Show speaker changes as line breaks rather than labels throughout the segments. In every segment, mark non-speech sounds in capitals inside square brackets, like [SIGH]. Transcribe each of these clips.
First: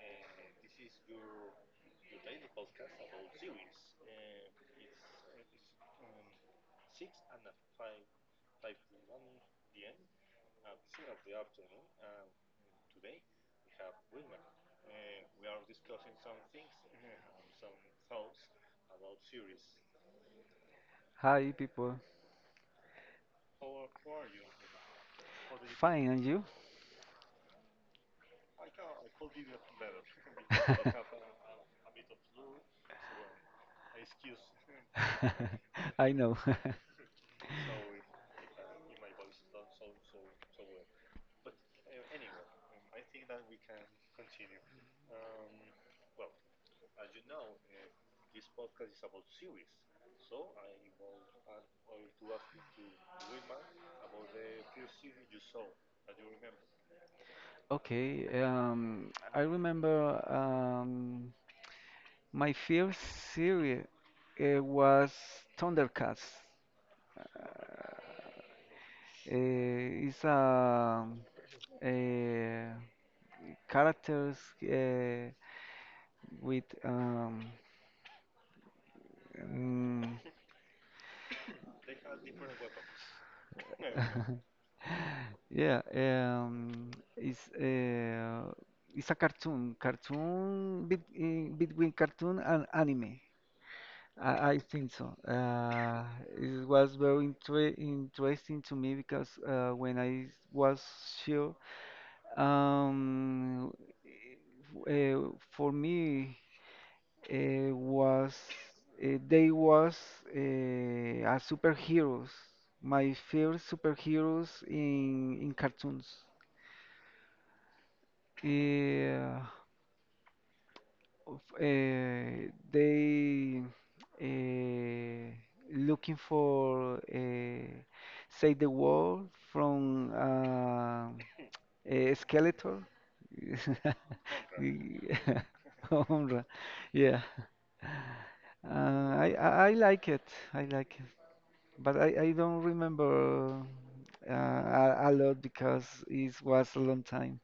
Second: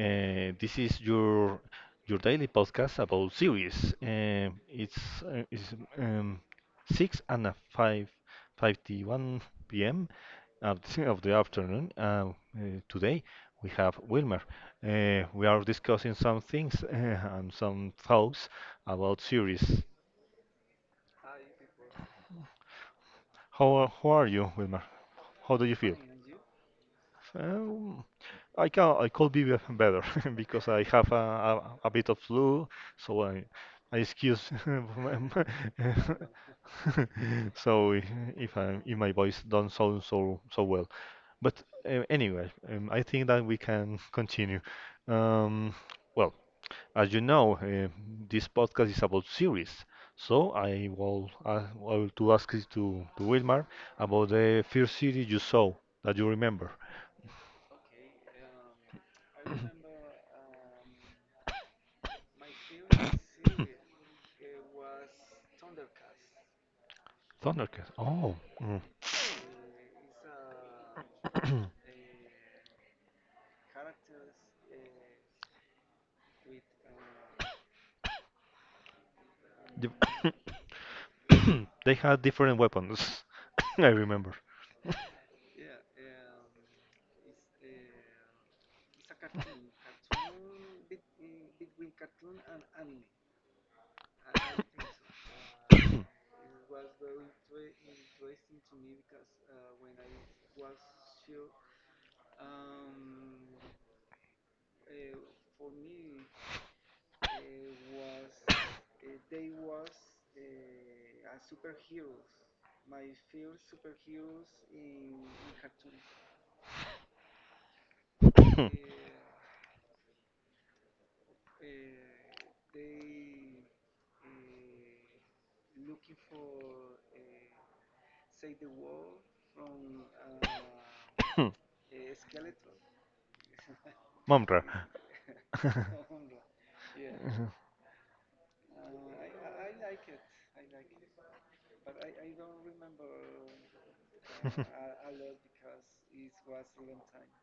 This is your daily podcast about series. It's six and a 5:51 p.m. of the afternoon. Today we have Wilmer. We are discussing some things and some thoughts about series.
Hi, people.
How are you, Wilmer? How do you feel?
Fine, and you?
Um, I could be [LAUGHS] better [LAUGHS] because I have a bit of flu, so I excuse [LAUGHS] my-
[LAUGHS] I know. [LAUGHS]
[LAUGHS] so I- if I if my voice don't sound so well. But anyway, I think that we can continue. Um, well, as you know, this podcast is about series, so I will to ask you to Wilmar about the first series you saw that you remember.
Okay, I remember my first series was Thundercats. Uh,
Thundercat. Oh. Mm. [COUGHS]
it's a characters uh, with
The-
mm,
[COUGHS] they had different weapons. [COUGHS] I remember.
[LAUGHS] Yeah, it's uh, it's a cartoon, between cartoon and anime. I think so. It was very interesting to me because when I was sure, um, for me was they was a superheroes, my first superheroes in cartoons.
[COUGHS]
Yeah, they eh, looking for save the world from a Skeletor. [LAUGHS]
Mumra.
Y- [LAUGHS]
[LAUGHS]
Homra. Yeah,
[LAUGHS]
uh, I like it. I like it, but I don't remember a lot because it
Yeah.
was a
[LAUGHS]
long time.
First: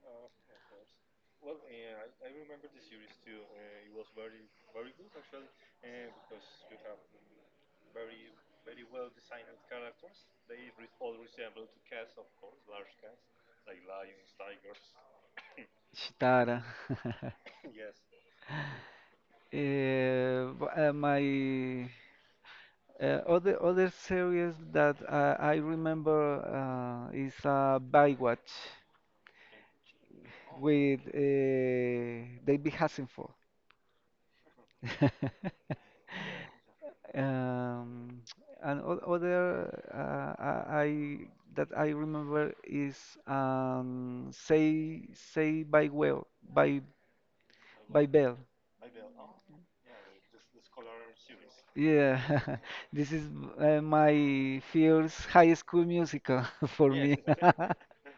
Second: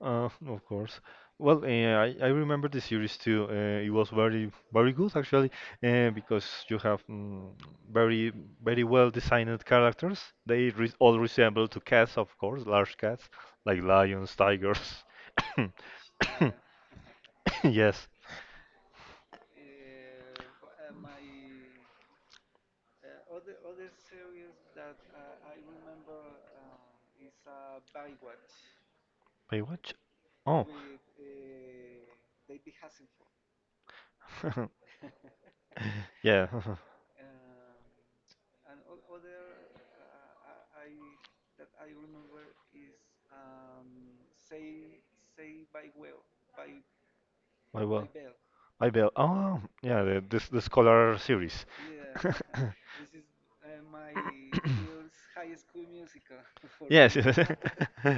[LAUGHS] Of course. Well, I remember the series too. It was very good actually, because you have very very well designed characters. They re all resemble to cats, of course, large cats like lions, tigers. [COUGHS]
Shitara. [LAUGHS]
Yes.
My other series that I remember is Baywatch
Baywatch? Oh,
with David Hasselhoff.
[LAUGHS]
[LAUGHS]
yeah.
Um, and other, uh, I I- that I remember is Say by Well by
[LAUGHS] My well,
by Bell.
my bell. Oh, yeah. The this the scholar series. [LAUGHS]
Yeah, [LAUGHS] this is my first high school
[COUGHS]
musical [LAUGHS]
[LAUGHS]
for
Yes.
me.
Real. [LAUGHS]
[LAUGHS]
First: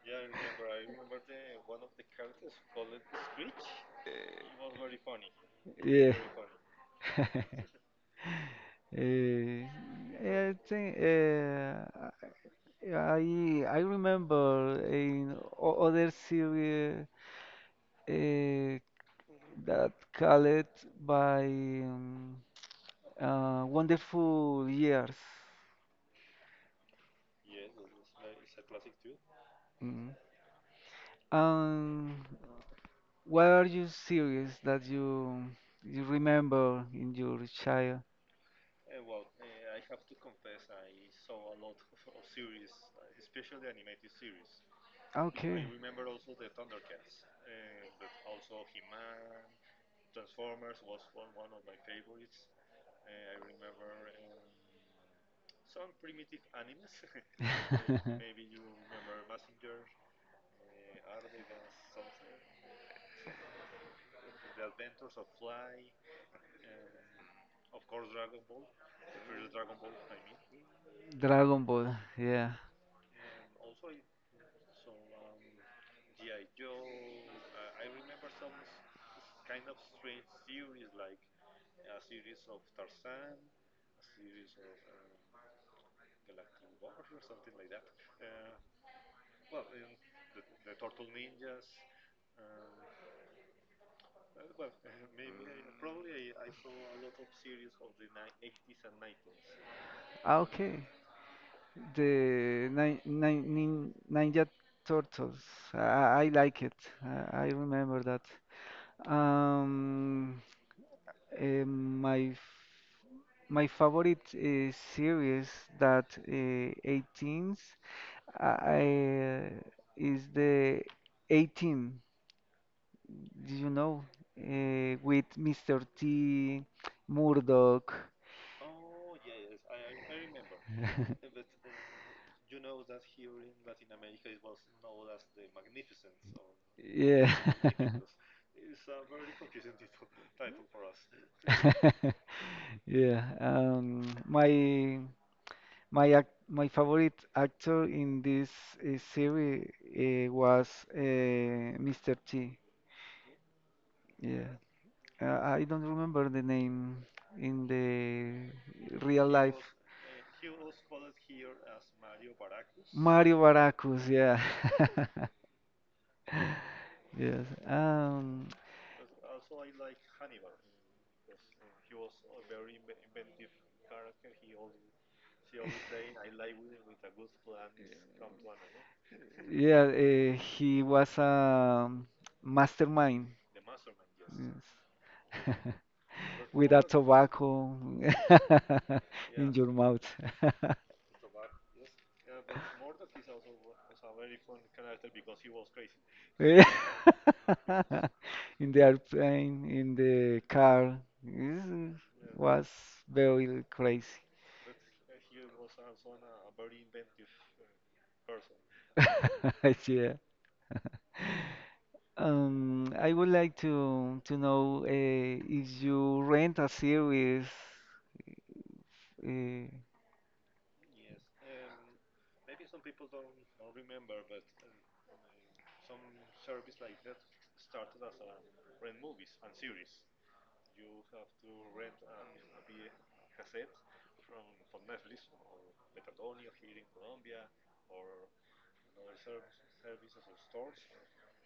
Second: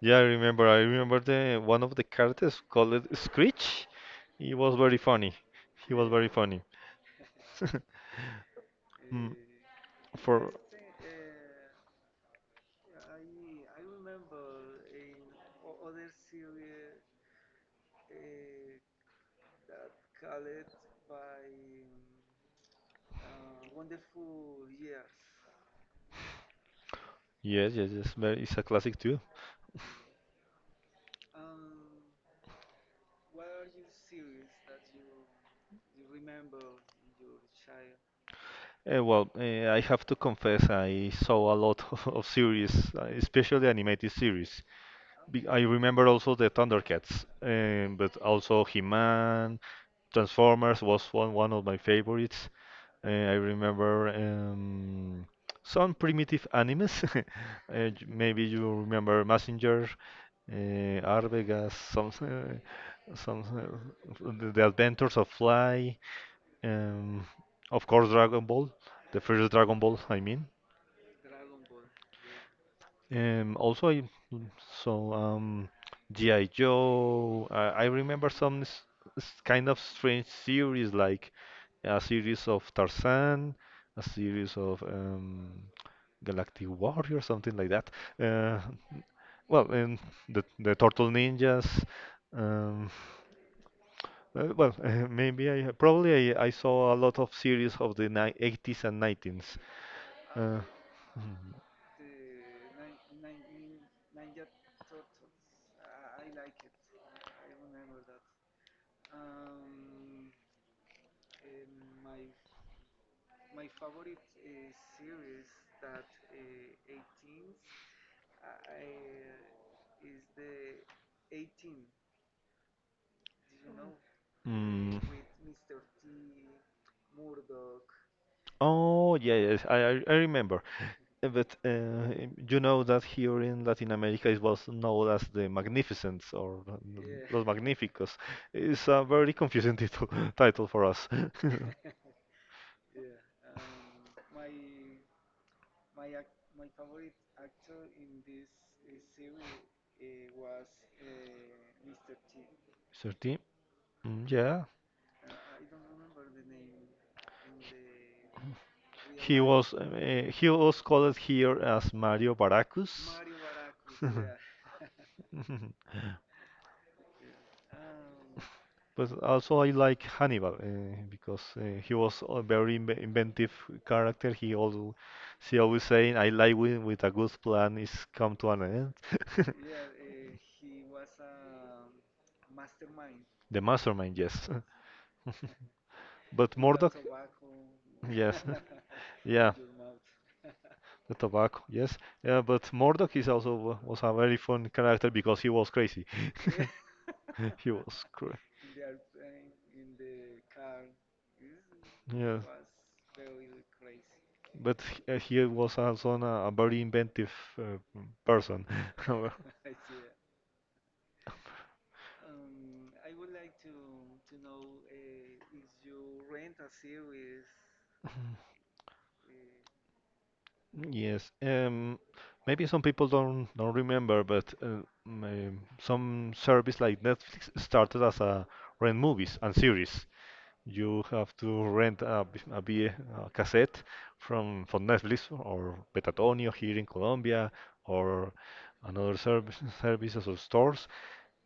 Yeah, I remember. I remember the one of the characters called Screech. He was very funny. He was
Yeah.
very, yeah, funny.
[LAUGHS]
[LAUGHS] Mm,
Uh,
For
I think
Uh,
I I remember in other series uh, that called by Wonderful Years.
yes, yes, yes. Very- it's a classic too.
Mm. Um, what are your series that you remember in your child?
Well, I have to confess, I saw a lot [LAUGHS] of series, especially animated series. I
Okay.
remember also the Thundercats, but also He-Man, Transformers was one of my favorites. I remember some primitive animes. [LAUGHS] Maybe
[LAUGHS]
you remember Messenger, Arvegas, some the Adventures of Fly, um, of course Dragon Ball, the first Dragon Ball, I mean.
Dragon Ball, yeah.
Also, I so G.I. Joe. I remember kind of strange series, like a series of Tarzan, a series of Galactic Warrior, something like that. Uh, and the Turtle Ninjas. Um, well, [LAUGHS] maybe I Probably I saw a lot of series of the ni 80s and 90s.
Ah,
Uh,
okay.
mm,
The Ninja Turtles. I like it. I remember that. Um, eh, my f- my favorite series that 18s uh, is the 18. Did you know?
mm.
With Mr. T, Murdoch.
Oh, yeah, yes, I remember. But
[LAUGHS]
you know that here in Latin America it was known as the Magnificent or yeah,
Yeah.
Los Magníficos. It's a very confusing title [LAUGHS] title for us. [LAUGHS]
[LAUGHS] Yeah. My favorite actor in this series was uh, Mr. T.
Certi? Yeah.
Yeah.
Yeah,
I don't remember the name in the real life.
He was called here as Mario Baracus.
Mario Baracus, yeah.
[LAUGHS] Yeah.
[LAUGHS] Yes.
But also I like Hannibal because he was a inventive character. He always saying, "I like when with a good plan is come to an end." [LAUGHS]
Yeah, he was a mastermind.
The mastermind, yes. [LAUGHS]
Yes. [LAUGHS]
But
With a
Murdoch,
tobacco
yes,
[LAUGHS]
yeah,
in your mouth. [LAUGHS]
the tobacco, yes. Yeah, but Murdoch is also was a very fun character because he was crazy.
Yeah.
[LAUGHS] He was
[LAUGHS]
crazy.
In the airplane, in the car. It
Yeah.
was very crazy.
But he was also a very inventive uh, person. [LAUGHS]
[LAUGHS] Yeah. I would like to know if you rent a series uh,
Yes, maybe some people don't remember, but some service like Netflix started as a rent movies and series you have to rent a cassette from Netflix or Petatonio here in Colombia or another service, services or stores.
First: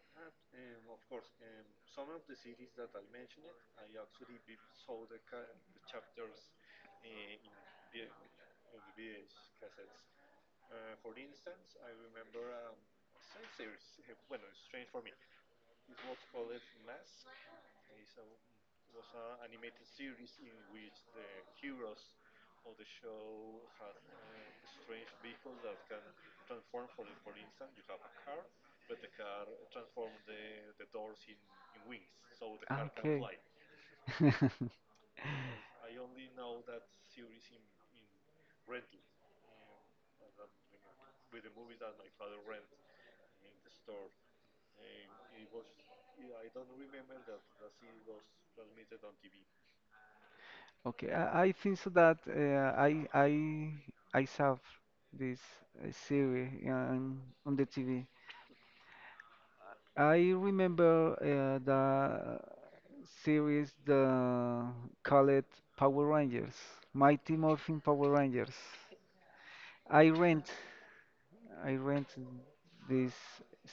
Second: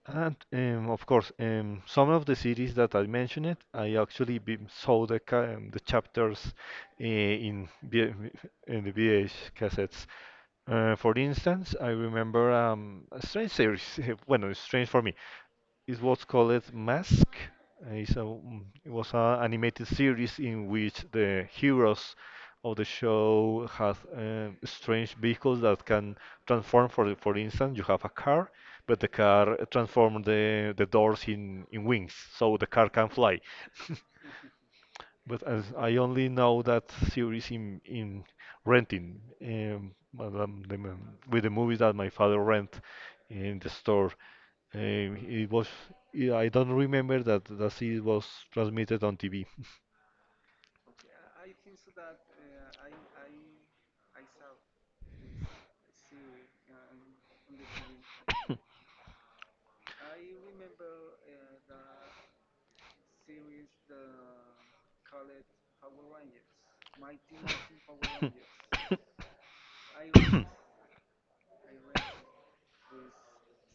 And of course, some of the series that I mentioned, I actually saw the chapters uh, in V- in the VH cassettes. For instance, I remember a strange series. [LAUGHS] Well, it's strange for me. It was called Mask. It's a, mm, it was an animated series in which the heroes of the show have strange vehicles that can transform. For instance, you have a car, but the car transforms the doors in wings, so the
Ah,
car can
okay.
fly. [LAUGHS]
[LAUGHS]
But as I only know that series in renting, the, with the movies that my father rent in the store. It was. Yeah, I don't remember that the series was transmitted on TV.
Okay. I think so that I saw this series, yeah, on the TV. I remember the series the called Power Rangers, Mighty Morphin Power Rangers. I rent I rent this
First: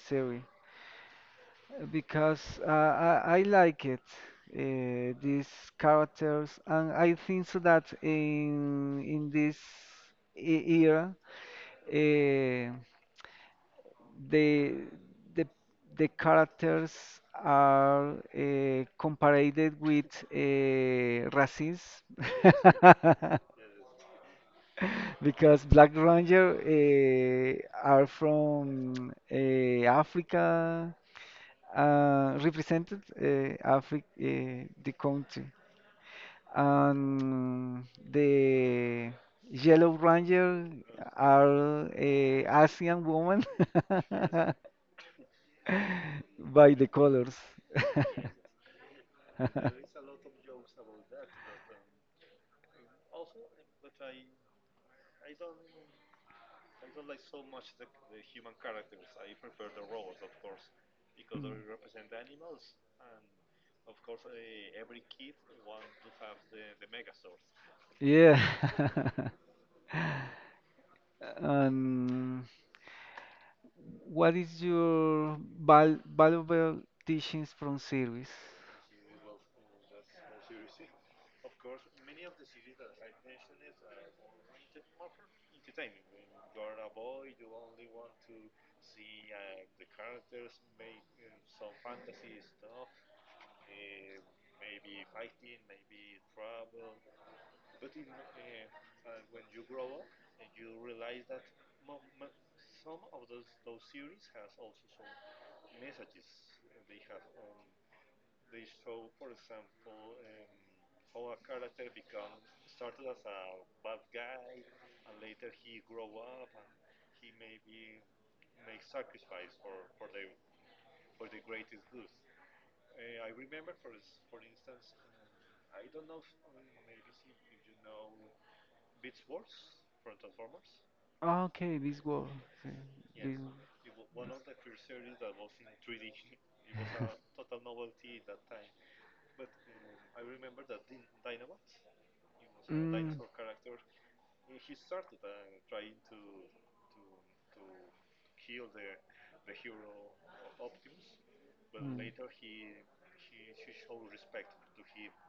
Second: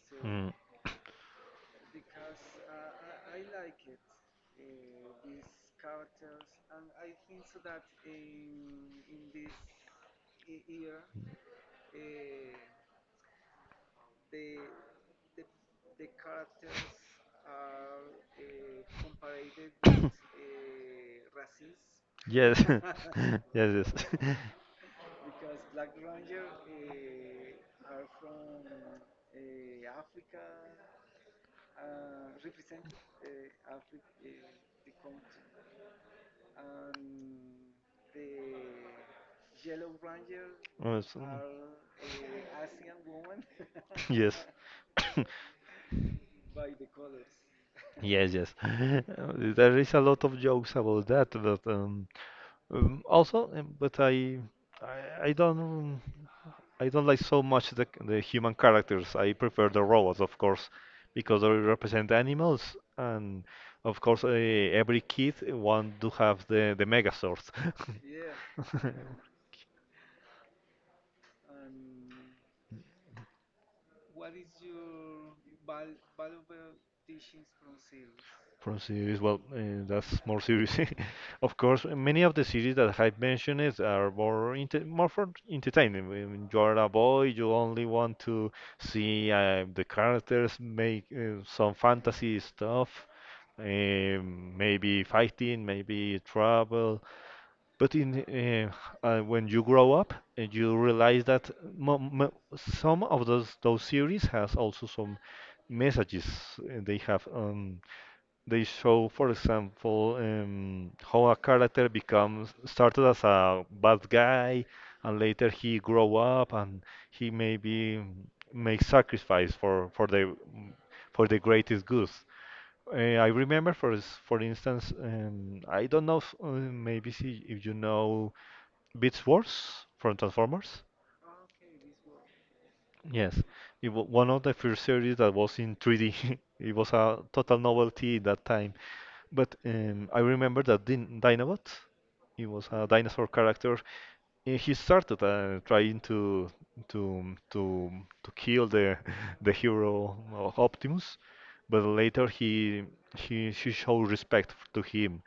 series.
Mm,
Because I like it, these characters, and I think so that in this era, uh, the the the characters are compared with races.
yes, [LAUGHS] yes,
[LAUGHS]
yes. [LAUGHS]
Because Black Ranger are from Africa, represented Africa, the country. And the Yellow Ranger
So-
are Asian women
[LAUGHS] Yes,
[LAUGHS]
[COUGHS]
by the colors.
yes, yes. [LAUGHS] There is
[LAUGHS]
a lot of jokes about that, but also, but I, I don't, I don't like so much the human characters. I prefer the robots, of course, because they represent animals, and of course, every kid want to have the Megazord.
Yeah. [LAUGHS]
[LAUGHS]
And what is your valuable teachings from series?
From series, well, that's more serious. [LAUGHS] Of course, many of the series that I've mentioned is are more for entertainment. When you are a boy, you only want to see the characters make some fantasy stuff, maybe fighting, maybe travel. But in When you grow up, you realize that mo mo some of those series has also some messages they have on they show, for example, how a character becomes started as a bad guy, and later he grow up and he maybe make sacrifice for the greatest good. I remember, for instance, I don't know if, maybe see if you know Beast Wars from Transformers.
Okay, this one. Okay, this
Yes,
one.
it was one of the first series that was in 3D. [LAUGHS] It was a total novelty at that time. But I remember that Dinobot, he was a
Mm.
dinosaur character. And he started trying to to to kill the [LAUGHS] the hero of Optimus, but
Mm.
later he she showed respect to him,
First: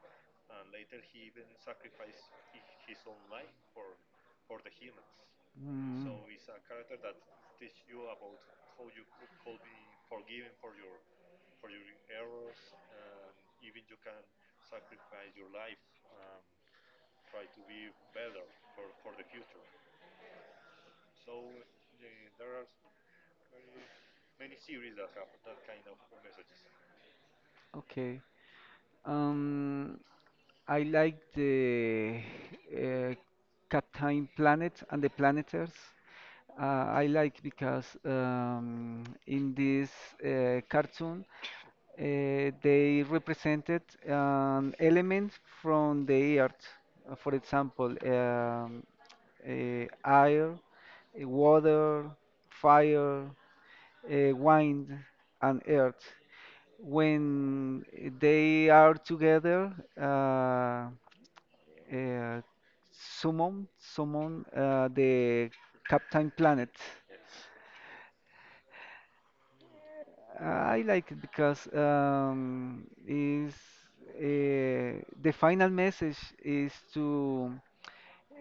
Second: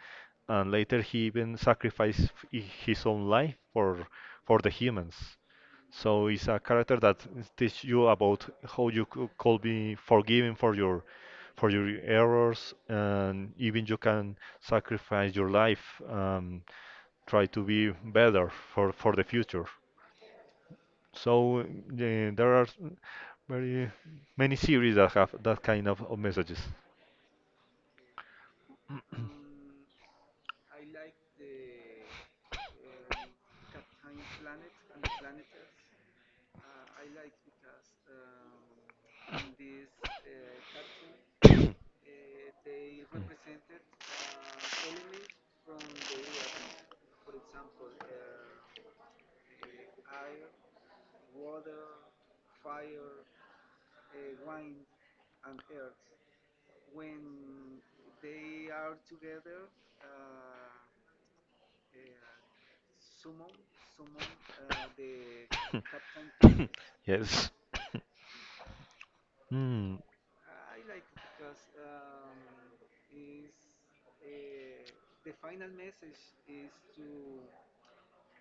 and later he even sacrificed his own life for the humans.
Mm. Mm.
So it's a character that teach you about how could be forgiven for your errors, and even you can sacrifice your life, try to be better for the future. So there are very many series that have that kind of messages.
Okay. Um, I like the uh, Captain Planet and the Planeters. I like because in this cartoon they represented an element from the earth. For example, air, water, fire, wind, and earth. When they are together, uh, uh, summon the Captain Planet.
[COUGHS] Yes. Mm,
I like it because is the final message is to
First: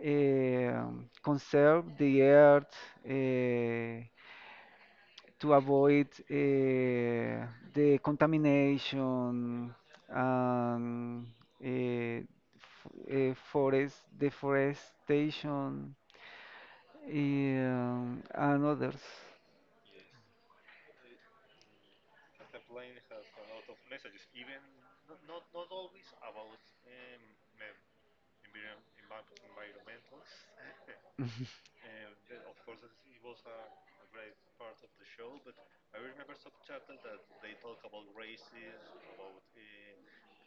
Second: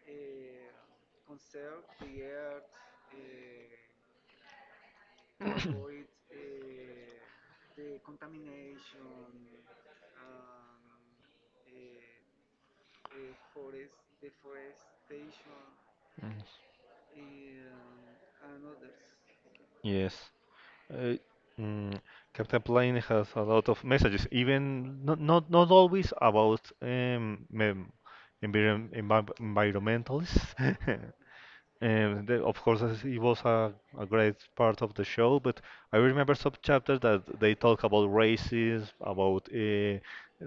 conserve the earth, uh, to avoid the contamination and forest deforestation,
mm,
and others.
yes. Uh, mm, Captain Planet has a lot of messages, even not not, not always about environmentalists. [LAUGHS]
[LAUGHS]
Of course, as it was a great part of the show, but I remember some chapters that they talk about races, about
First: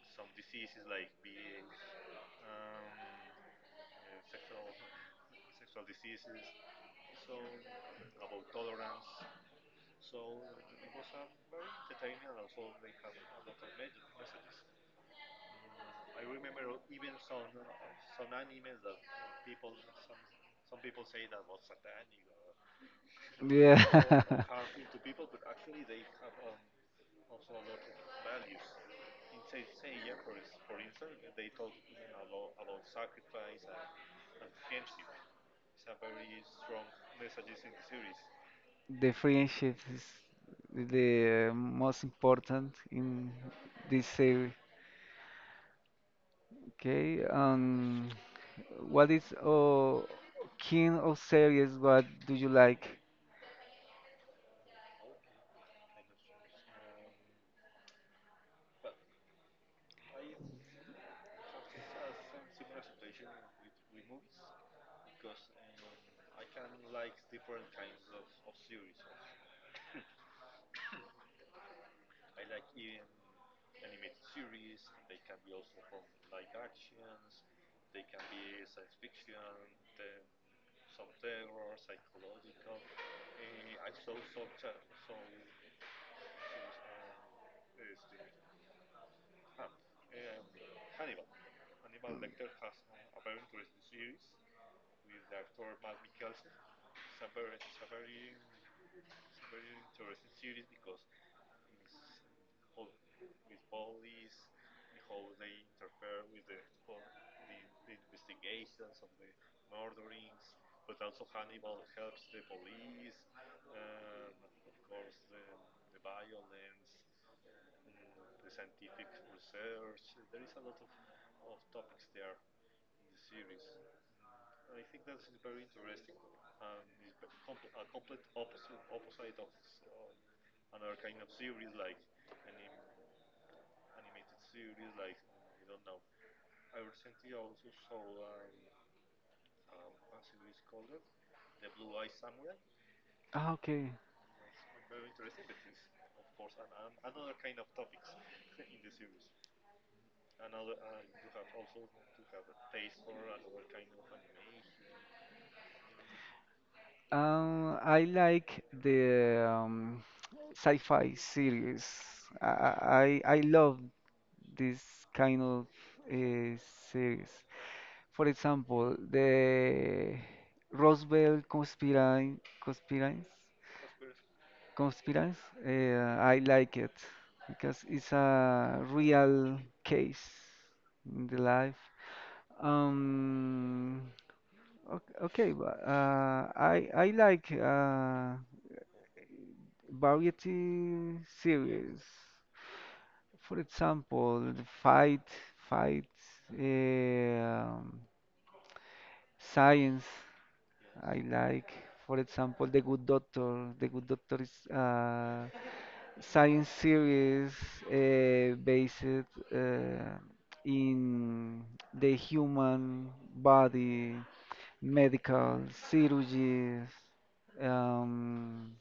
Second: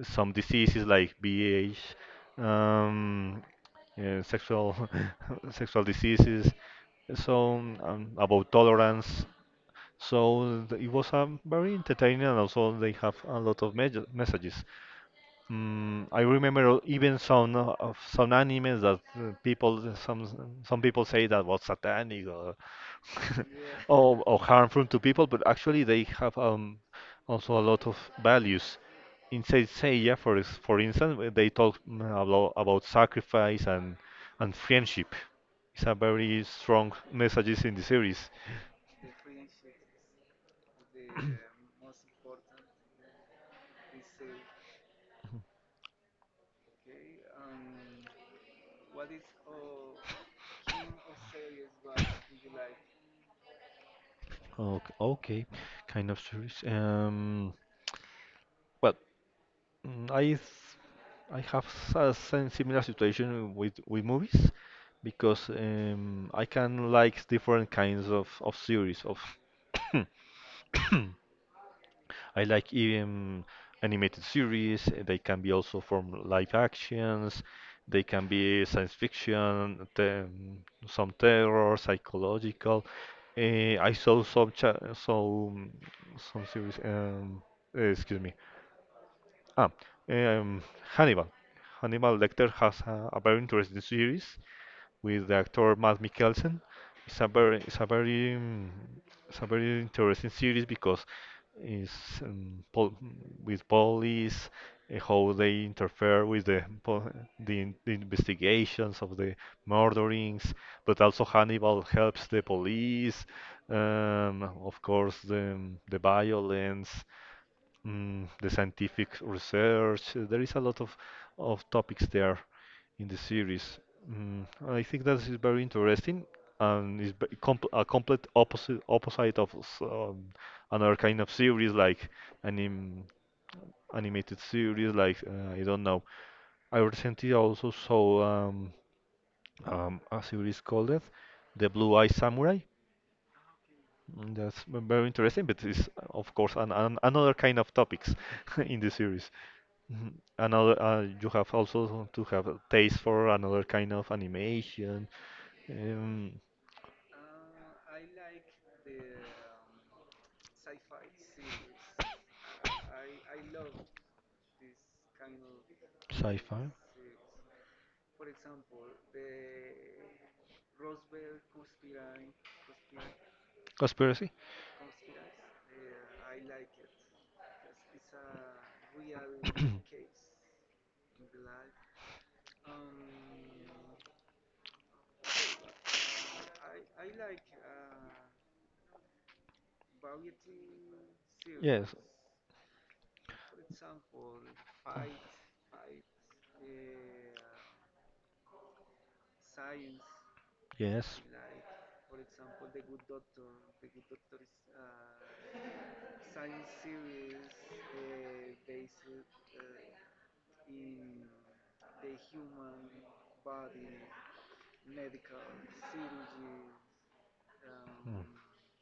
some diseases like B.H. um, sexual [LAUGHS] sexual diseases, so about tolerance. It was very entertaining, and also they have a lot of messages. Mm, I remember even some of some animes that people some people say that was satanic or [LAUGHS] or
Yeah,
harmful to people, but actually they have also a lot of values. In Saint Seiya, for instance, where they talk about sacrifice and friendship. It's a very strong messages in the series.
the friendship is the most important in this series. Okay, what is king of series? What do you like?
Okay, okay, kind of serious. Well, mm, I th- I have a similar situation with movies because I can like different kinds of series of [COUGHS] I like even animated series. They can be also from live actions. They can be science fiction, some terror, psychological. Eh, I saw some cha some series. Eh, excuse me. Ah, um, Hannibal. Hannibal Lecter has a very interesting series with the actor Matt Mikkelsen. It's a very, it's a very, um, it's a very interesting series because it's pol with police, how they interfere with the investigations of the murderings, but also Hannibal helps the police. Of course, the violence, the scientific research. There is a lot of topics there in the series. I think that is very interesting and is b- comp a complete opposite of another kind of series like anim animated series like I don't know. I recently also saw a series called it, The Blue Eye Samurai.
Ah, okay.
Mm, very interesting, but it's of course another kind of topics [LAUGHS] in the series. Mhm. Another, you have also to have a taste for another kind of animation. Um,
I like the sci-fi series. I love this kind of uh,
sci-fi,
series. For example, the Roswell Conspirine, Conspirines,
conspiracy.
Conspirines. I like it because it's a real case in the life. Um, Okay, okay, but, I like variety
Yes,
series. For example, the fight, um, science.
yes.
I like, for example, The Good Doctor. The Good Doctor is science series based in the human body, medical surgeries. Um,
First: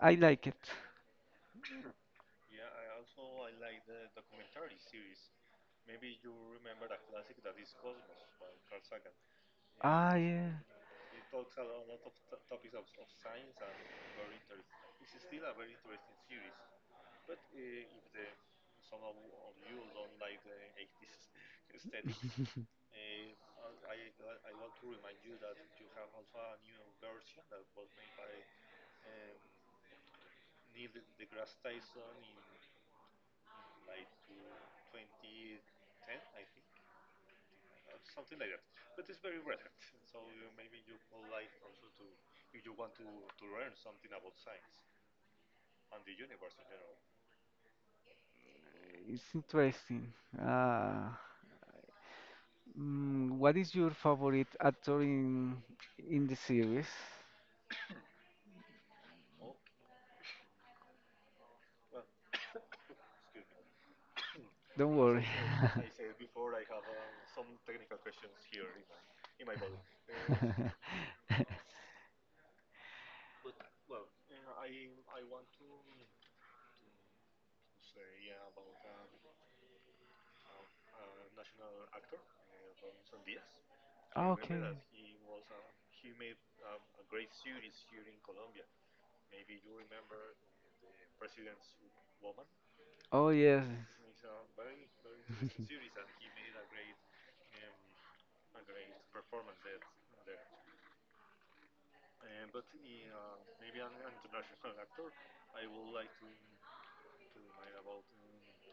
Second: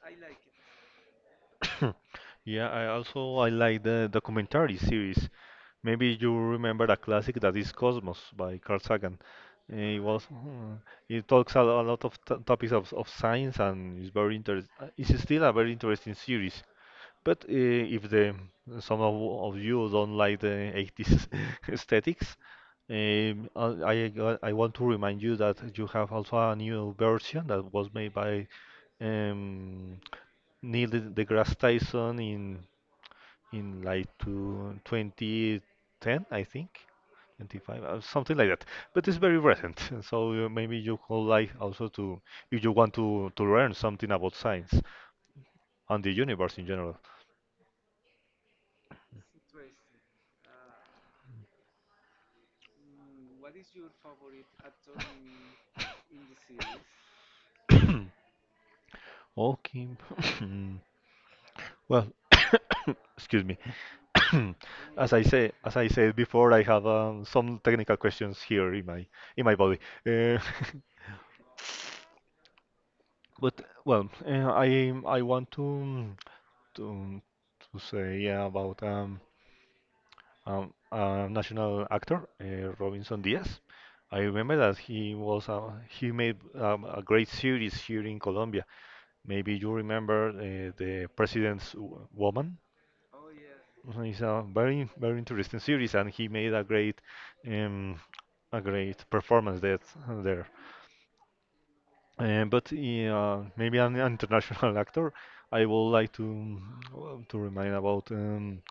I like it.
[CLEARS THROAT] [LAUGHS] Yeah, I also I like the documentary series. Maybe you remember a classic that is Cosmos by Carl Sagan. It
Ah,
was
yeah.
it talks a, a lot of t topics of science and it's very interest. It's still a very interesting series. But if the some of you don't like the 80s [LAUGHS] aesthetics,
[LAUGHS]
I want to remind you that you have also a new version that was made by um, Neil deGrasse Tyson in like 2010, I think, 25, something like that. But it's very recent, [LAUGHS] so maybe you could like also to if you want to learn something about science and the universe in general.
It's interesting. Uh, what is your favorite actor in the series?
[COUGHS] Okay. [COUGHS] Well, [COUGHS] excuse me. [COUGHS]
Don't
As
worry.
as I said before, I
[LAUGHS]
have some technical questions here in my body. Uh, [LAUGHS] but well, I want to to say yeah, about a national actor, Robinson Diaz. I remember
Okay.
that he made a great series here in Colombia. Maybe you remember the President's Woman.
Oh, yes.
It's a very very interesting series,
[LAUGHS]
and he made um, a great performance there. Maybe an international [LAUGHS] actor, I would like to to remind about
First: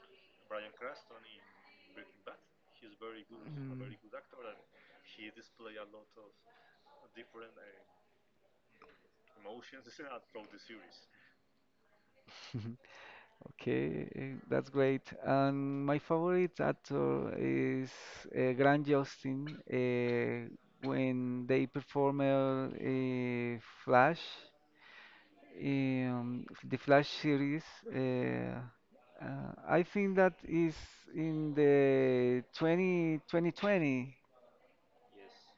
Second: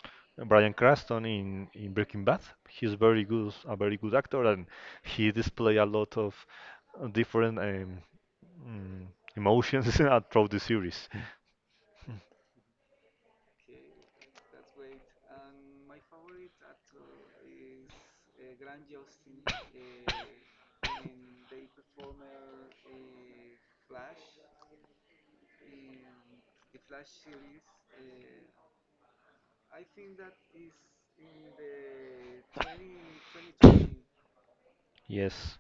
Bryan Cranston in Breaking Bad. He's very good, a very good actor, and he display a lot of different mm, emotions [LAUGHS] throughout the series.
Mm. [LAUGHS] Okay, that's great. And my favorite actor is Grant Justin. When they perform Flash, the Flash series, uh, I think that is in the 20, 2020.
Yes,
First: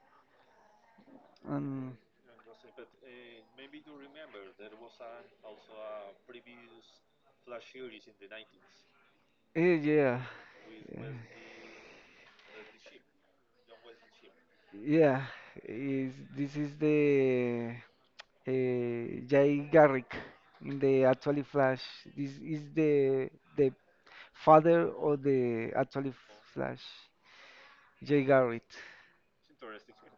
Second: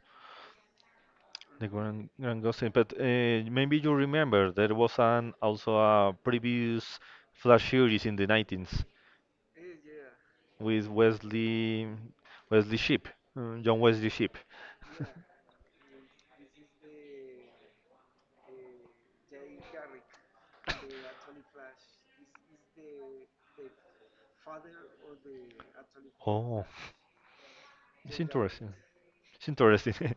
the
Um,
Grand Gossip. But maybe you remember there was an also a previous Flash series in the 90s,
eh, yeah,
with Wesley Shipp, John Wesley Shipp.
Yeah, is this is the Jay Garrick in the
[LAUGHS]
actually Flash. This is the the father of the actually
Oh,
Flash,
it's
Jay Garrick.
interesting. It's interesting [LAUGHS]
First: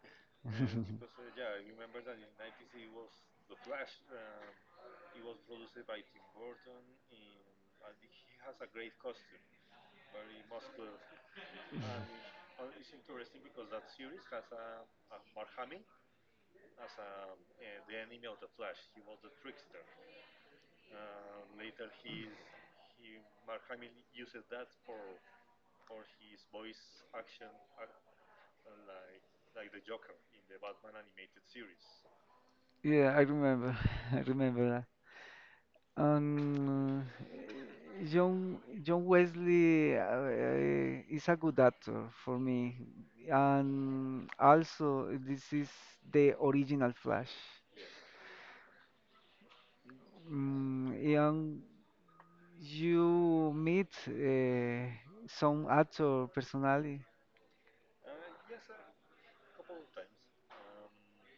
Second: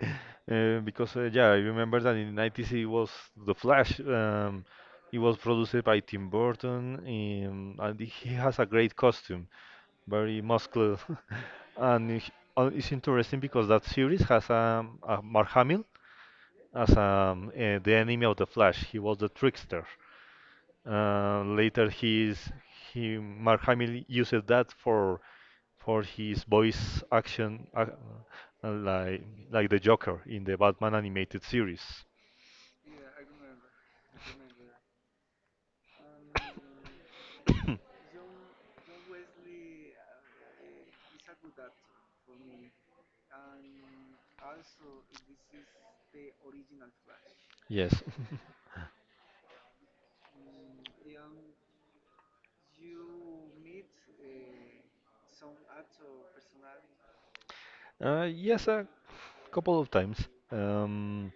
because yeah, I remember that in '90s it was The Flash. It was produced by Tim Burton, and he has a great costume, very muscular, [LAUGHS] and it- it's interesting because that series has a Mark Hamill as the enemy of the Flash. He was the trickster. Later, he Mark Hamill uses that for his voice action, uh, like like the Joker in the Batman animated series.
Yeah, I remember. [LAUGHS] I remember that. Um, John Wesley is a good actor for me, and also this is the original Flash.
Yes,
Ian, you meet some actor personally.
[LAUGHS] yes, a couple of times.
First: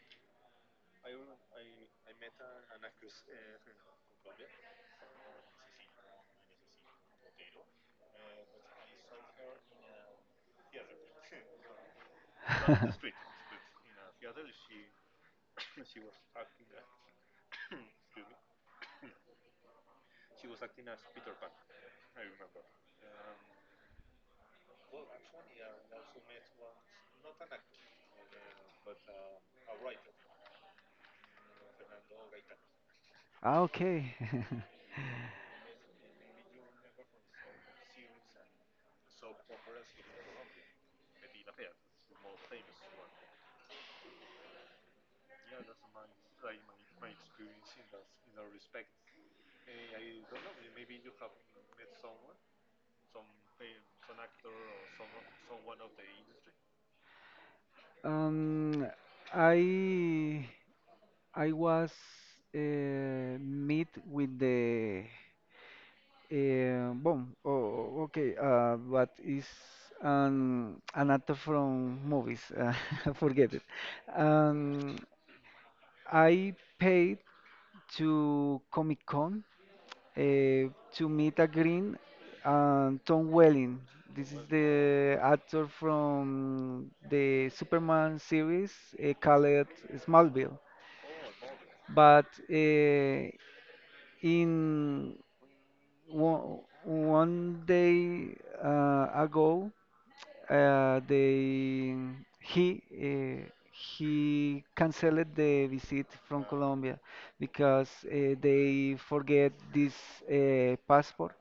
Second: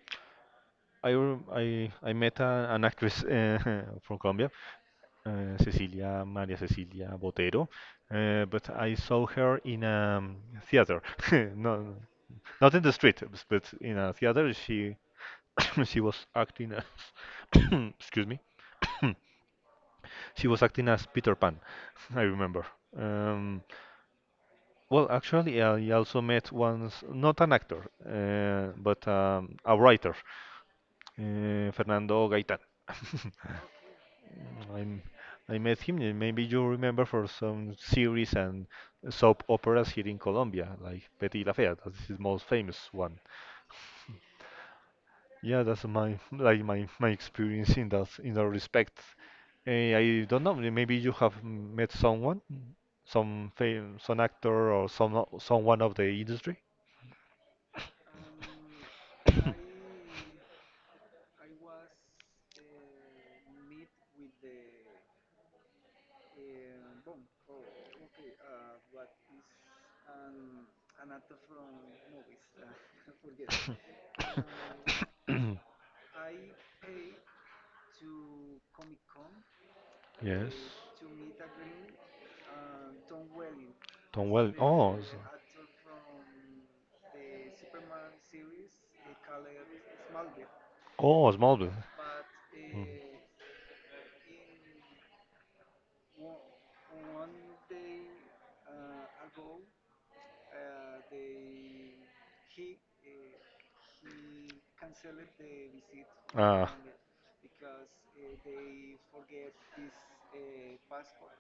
I, rem- I met an actress [LAUGHS] from Colombia, Cecilia Maria Cecilia Botero, but I saw her in a theater, [LAUGHS] no, not in the
[LAUGHS]
street, but in a theater. She [COUGHS] she was acting as [COUGHS] excuse me [COUGHS] she was acting as Peter Pan. [LAUGHS] I remember. um, well, actually, I also met once not an actor but a writer, Fernando Gaitán. [LAUGHS]
Ah, okay. [LAUGHS]
I met him, and maybe you remember for some series and soap operas here in Colombia like Betty la Fea. That's his most famous one. Yeah, that's my my experience in that respect. Eh, I don't know. Maybe you have met someone, some actor or some someone of the industry.
Um, I I was meet with the bomb. Oh, okay. But is an actor from movies. [LAUGHS] Forget it. Um,
[CLEARS THROAT]
I paid to Comic Con
Yes.
to meet a green and Tom Welling.
Tom
This is
Well. Oh.
the actor from the Superman series called Smallville.
Oh, Smallville.
But in one, one day ago, they he canceled the visit from
Ah,
Colombia because they forget this passport.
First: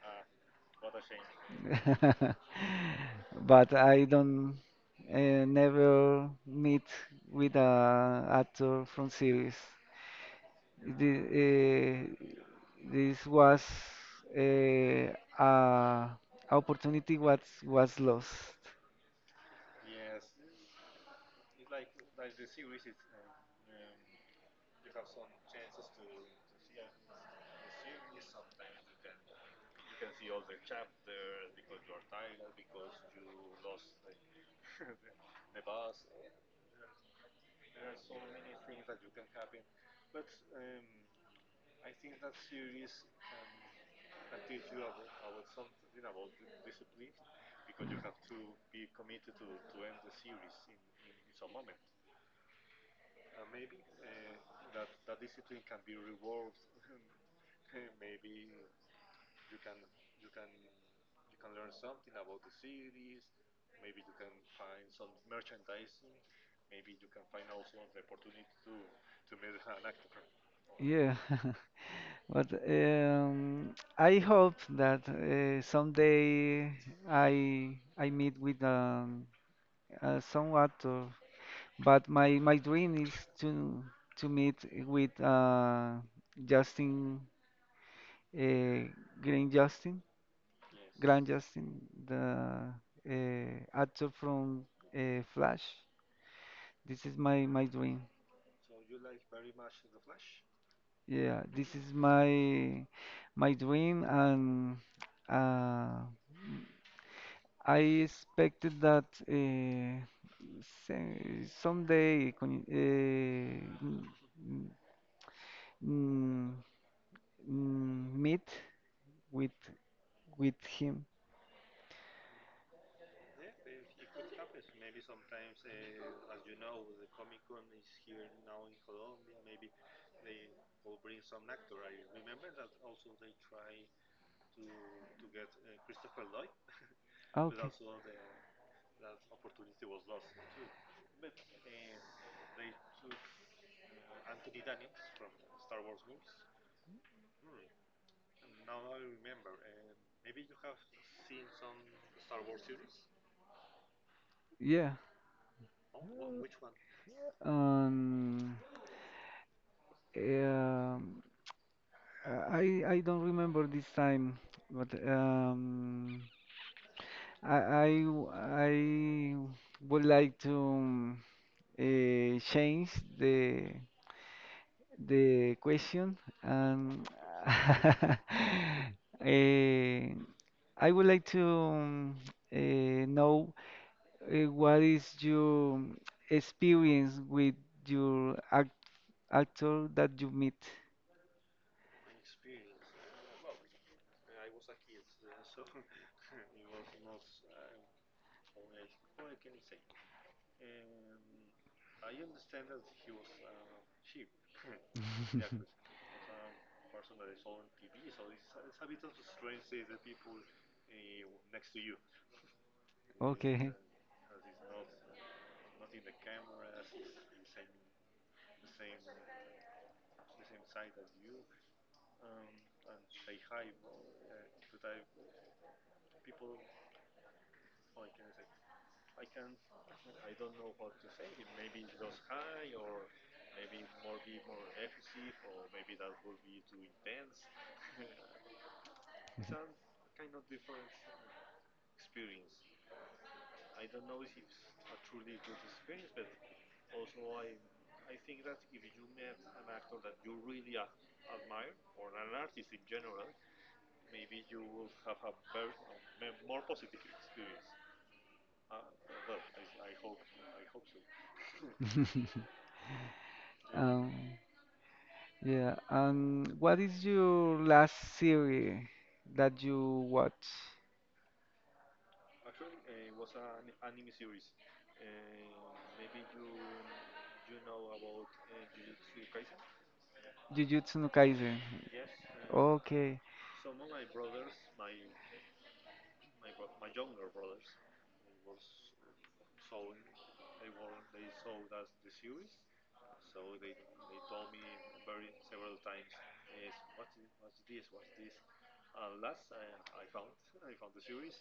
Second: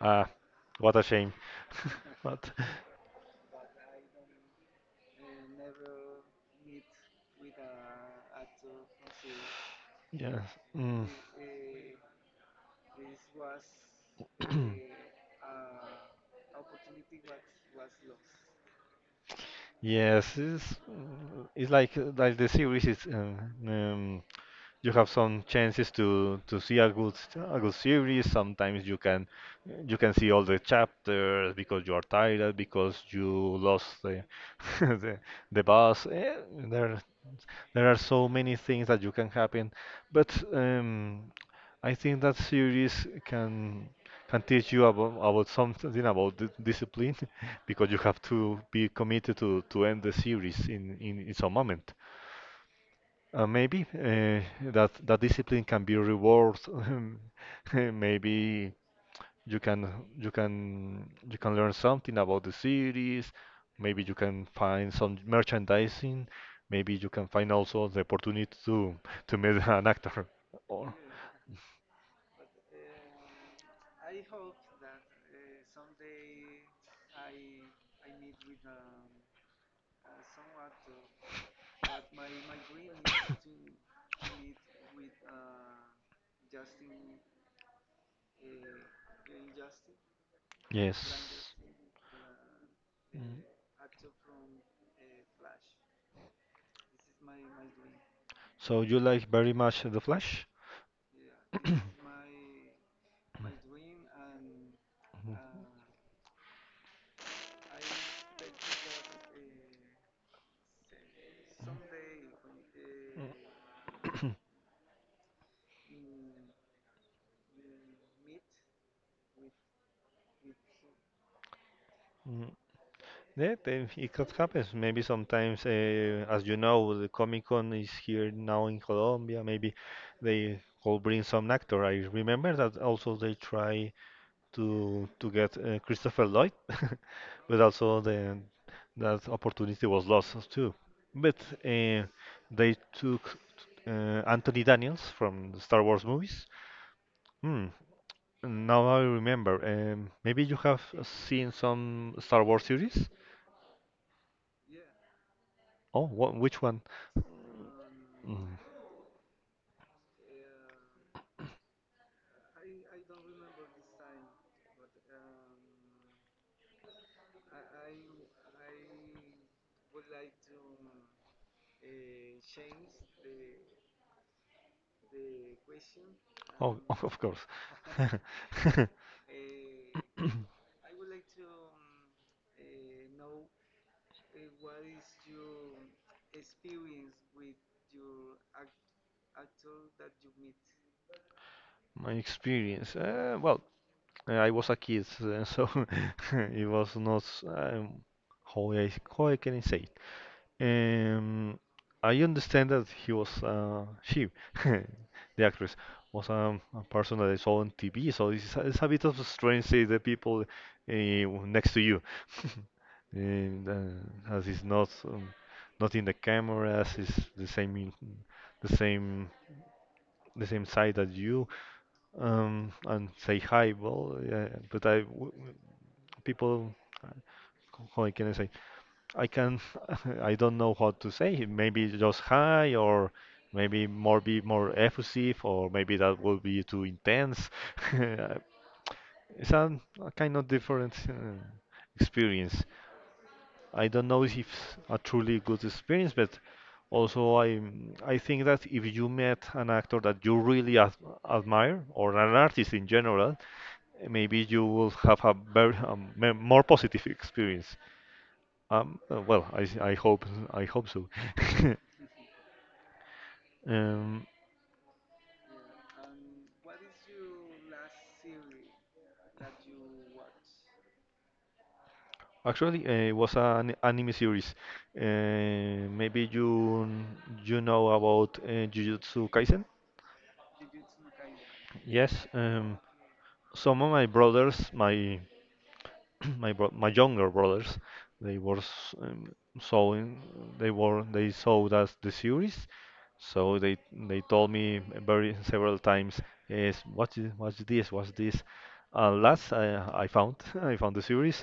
ah. What a shame. [LAUGHS] But
[LAUGHS] But I don't never meet with a actor from series.
yes. Mm.
The, uh, this was uh, a opportunity what was lost.
Yes, it's, mm, it's like the series is um, you have some chances to see a a good series. Sometimes you can see all the chapters because you are tired because you lost the [LAUGHS] the, the bus. Eh, there there are so many things that you can happen, but I think that series can teach you about something about discipline [LAUGHS] because you have to be committed to end the series in some moment. Maybe that that discipline can be reward. [LAUGHS] [LAUGHS] Maybe you can you can learn something about the cities. Maybe you can find some merchandising. Maybe you can find also the opportunity to meet [LAUGHS] an actor. Or
Yeah. [LAUGHS] But I hope that someday I meet with some actor. But my dream is to to meet with Justin uh, Green Justin, Grand
yes.
Justin, the
Mm.
actor from Flash. This is my dream.
So you like very much The Flash?
Yeah, this is my dream, and
Mhm.
uh, I expected that se- someday con- n- n- n- meet with him.
Mm. Yeah, then it could happen. Maybe sometimes, as you know, the Comic Con is here now in Colombia. Maybe they could bring some actor. I remember that also they try to get Christopher Lloyd, [LAUGHS] but
Okay.
also the that opportunity was lost too. But uh, they took Anthony Daniels from the Star Wars movies. Hmm. Now I remember. Maybe you have seen some Star Wars series.
Yeah.
Oh, what? Which one? Mm.
Um. Um. I don't remember this time, but... I would like to change the question,
Oh, [LAUGHS]
and
of course.
[LAUGHS] uh,
[LAUGHS]
I would like to uh, know what is your experience with your actor that you meet?
My experience. Well, I was a kid, so [LAUGHS] it was not. How I how I can say? Um, I understand that he was she, [LAUGHS] the actress, was a person that I saw on TV. So it's a bit of a strange see the people next to you, [LAUGHS] and
Okay.
as it's not not in the camera, as it's the same in, the same the same side as you, and say hi. Well, yeah, but people, how can I say? I can [LAUGHS] I don't know what to say. Maybe just high or maybe more be more effusive or maybe that would be too intense. [LAUGHS] It's a kind of different experience. I don't know if it's a truly good experience, but also I think that if you met an actor that you really ad admire or an artist in general, maybe you will have a very more positive experience. Well, I hope so. [LAUGHS]
[LAUGHS] Um,
Um,
yeah. And what is your last series that you watch?
actually, it was an anime series. Maybe you you know about Jujutsu Kaisen?
Jujutsu no Kaisen.
Yes.
Okay.
Some of my brothers, my [CLEARS THROAT] my younger brothers they were s- sewing they were they sold us the series, so they told me very [LAUGHS] several times, is what is what's this, what's this. And last I found [LAUGHS] I found the series.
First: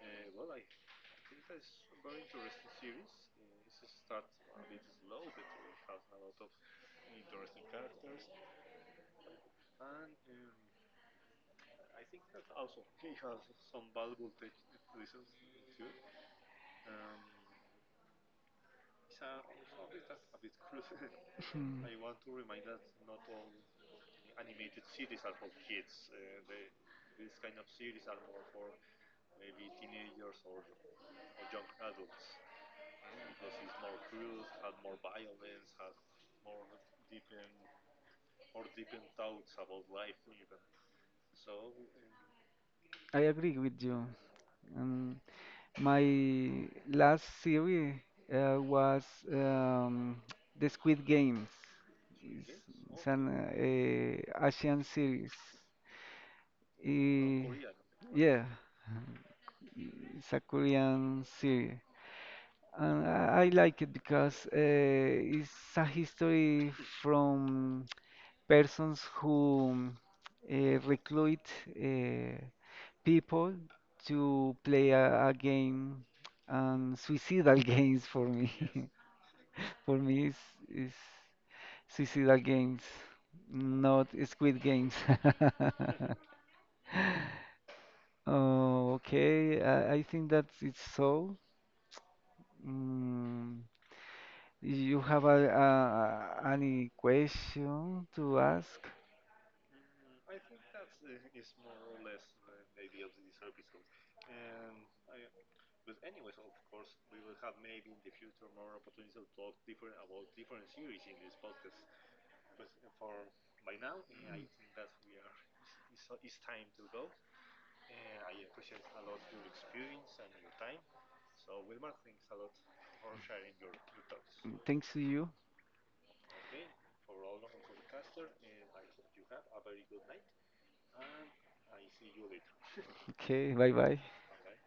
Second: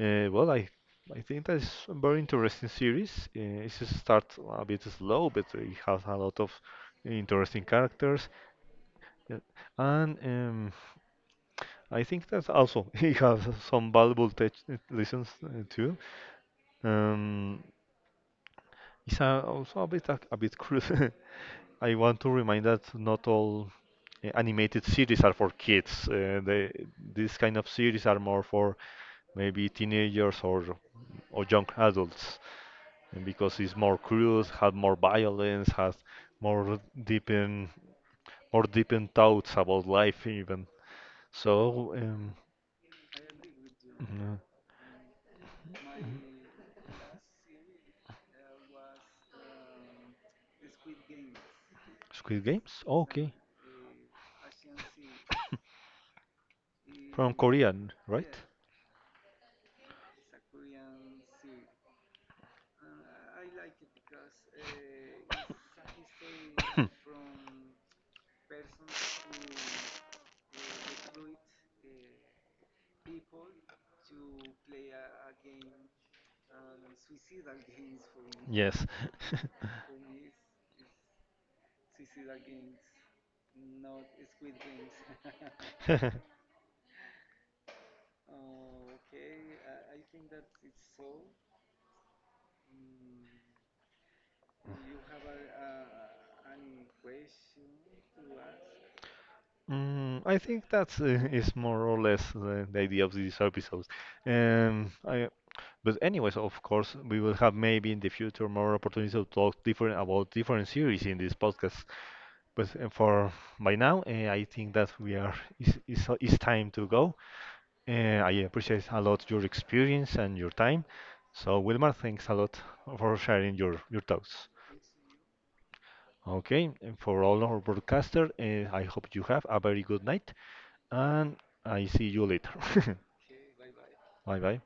uh, well I I think that's a very interesting series. It starts a bit slow but it has a lot of interesting characters, yeah. And I think that also [LAUGHS] he has some valuable tech lessons, too. Um, it's a, also a bit cruel. [LAUGHS] I
[CLEARS THROAT]
want to remind that not all animated series are for kids. They, this kind of series are more for maybe teenagers or young adults, and because it's more cruel, has more violence, has more deepen more deepened thoughts about life even. So.
I agree with you.
Mhm.
Um, My last series was um, [TSK] The Squid Games.
Squid
It's,
Games? Oh,
it's an
okay.
Asian series.
From
Eh,
Korean, right?
yeah, it's a Korean series. And I like it because it's a history from persons who uh, recruit uh, people to play a game and suicidal [LAUGHS] games for me.
Yes.
For me, it's Suicidal Games, not Squid Games. [LAUGHS]
[LAUGHS]
Oh, okay. I think that it's so. Mm, you have any question to ask?
Mm, I think that's is more or less the idea of these episodes. Um, I, but anyways, of course, we will have maybe in the future more opportunities to talk different about different series in this podcast. But for by now, I think that we are is it's time to go. Uh, I appreciate a lot your experience and your time. So, Wilmar, thanks a lot for sharing your thoughts.
Thanks to you.
Okay, and for all our broadcaster, I hope you have a very good night and I see you later. [LAUGHS]
Okay, bye bye.
Bye bye.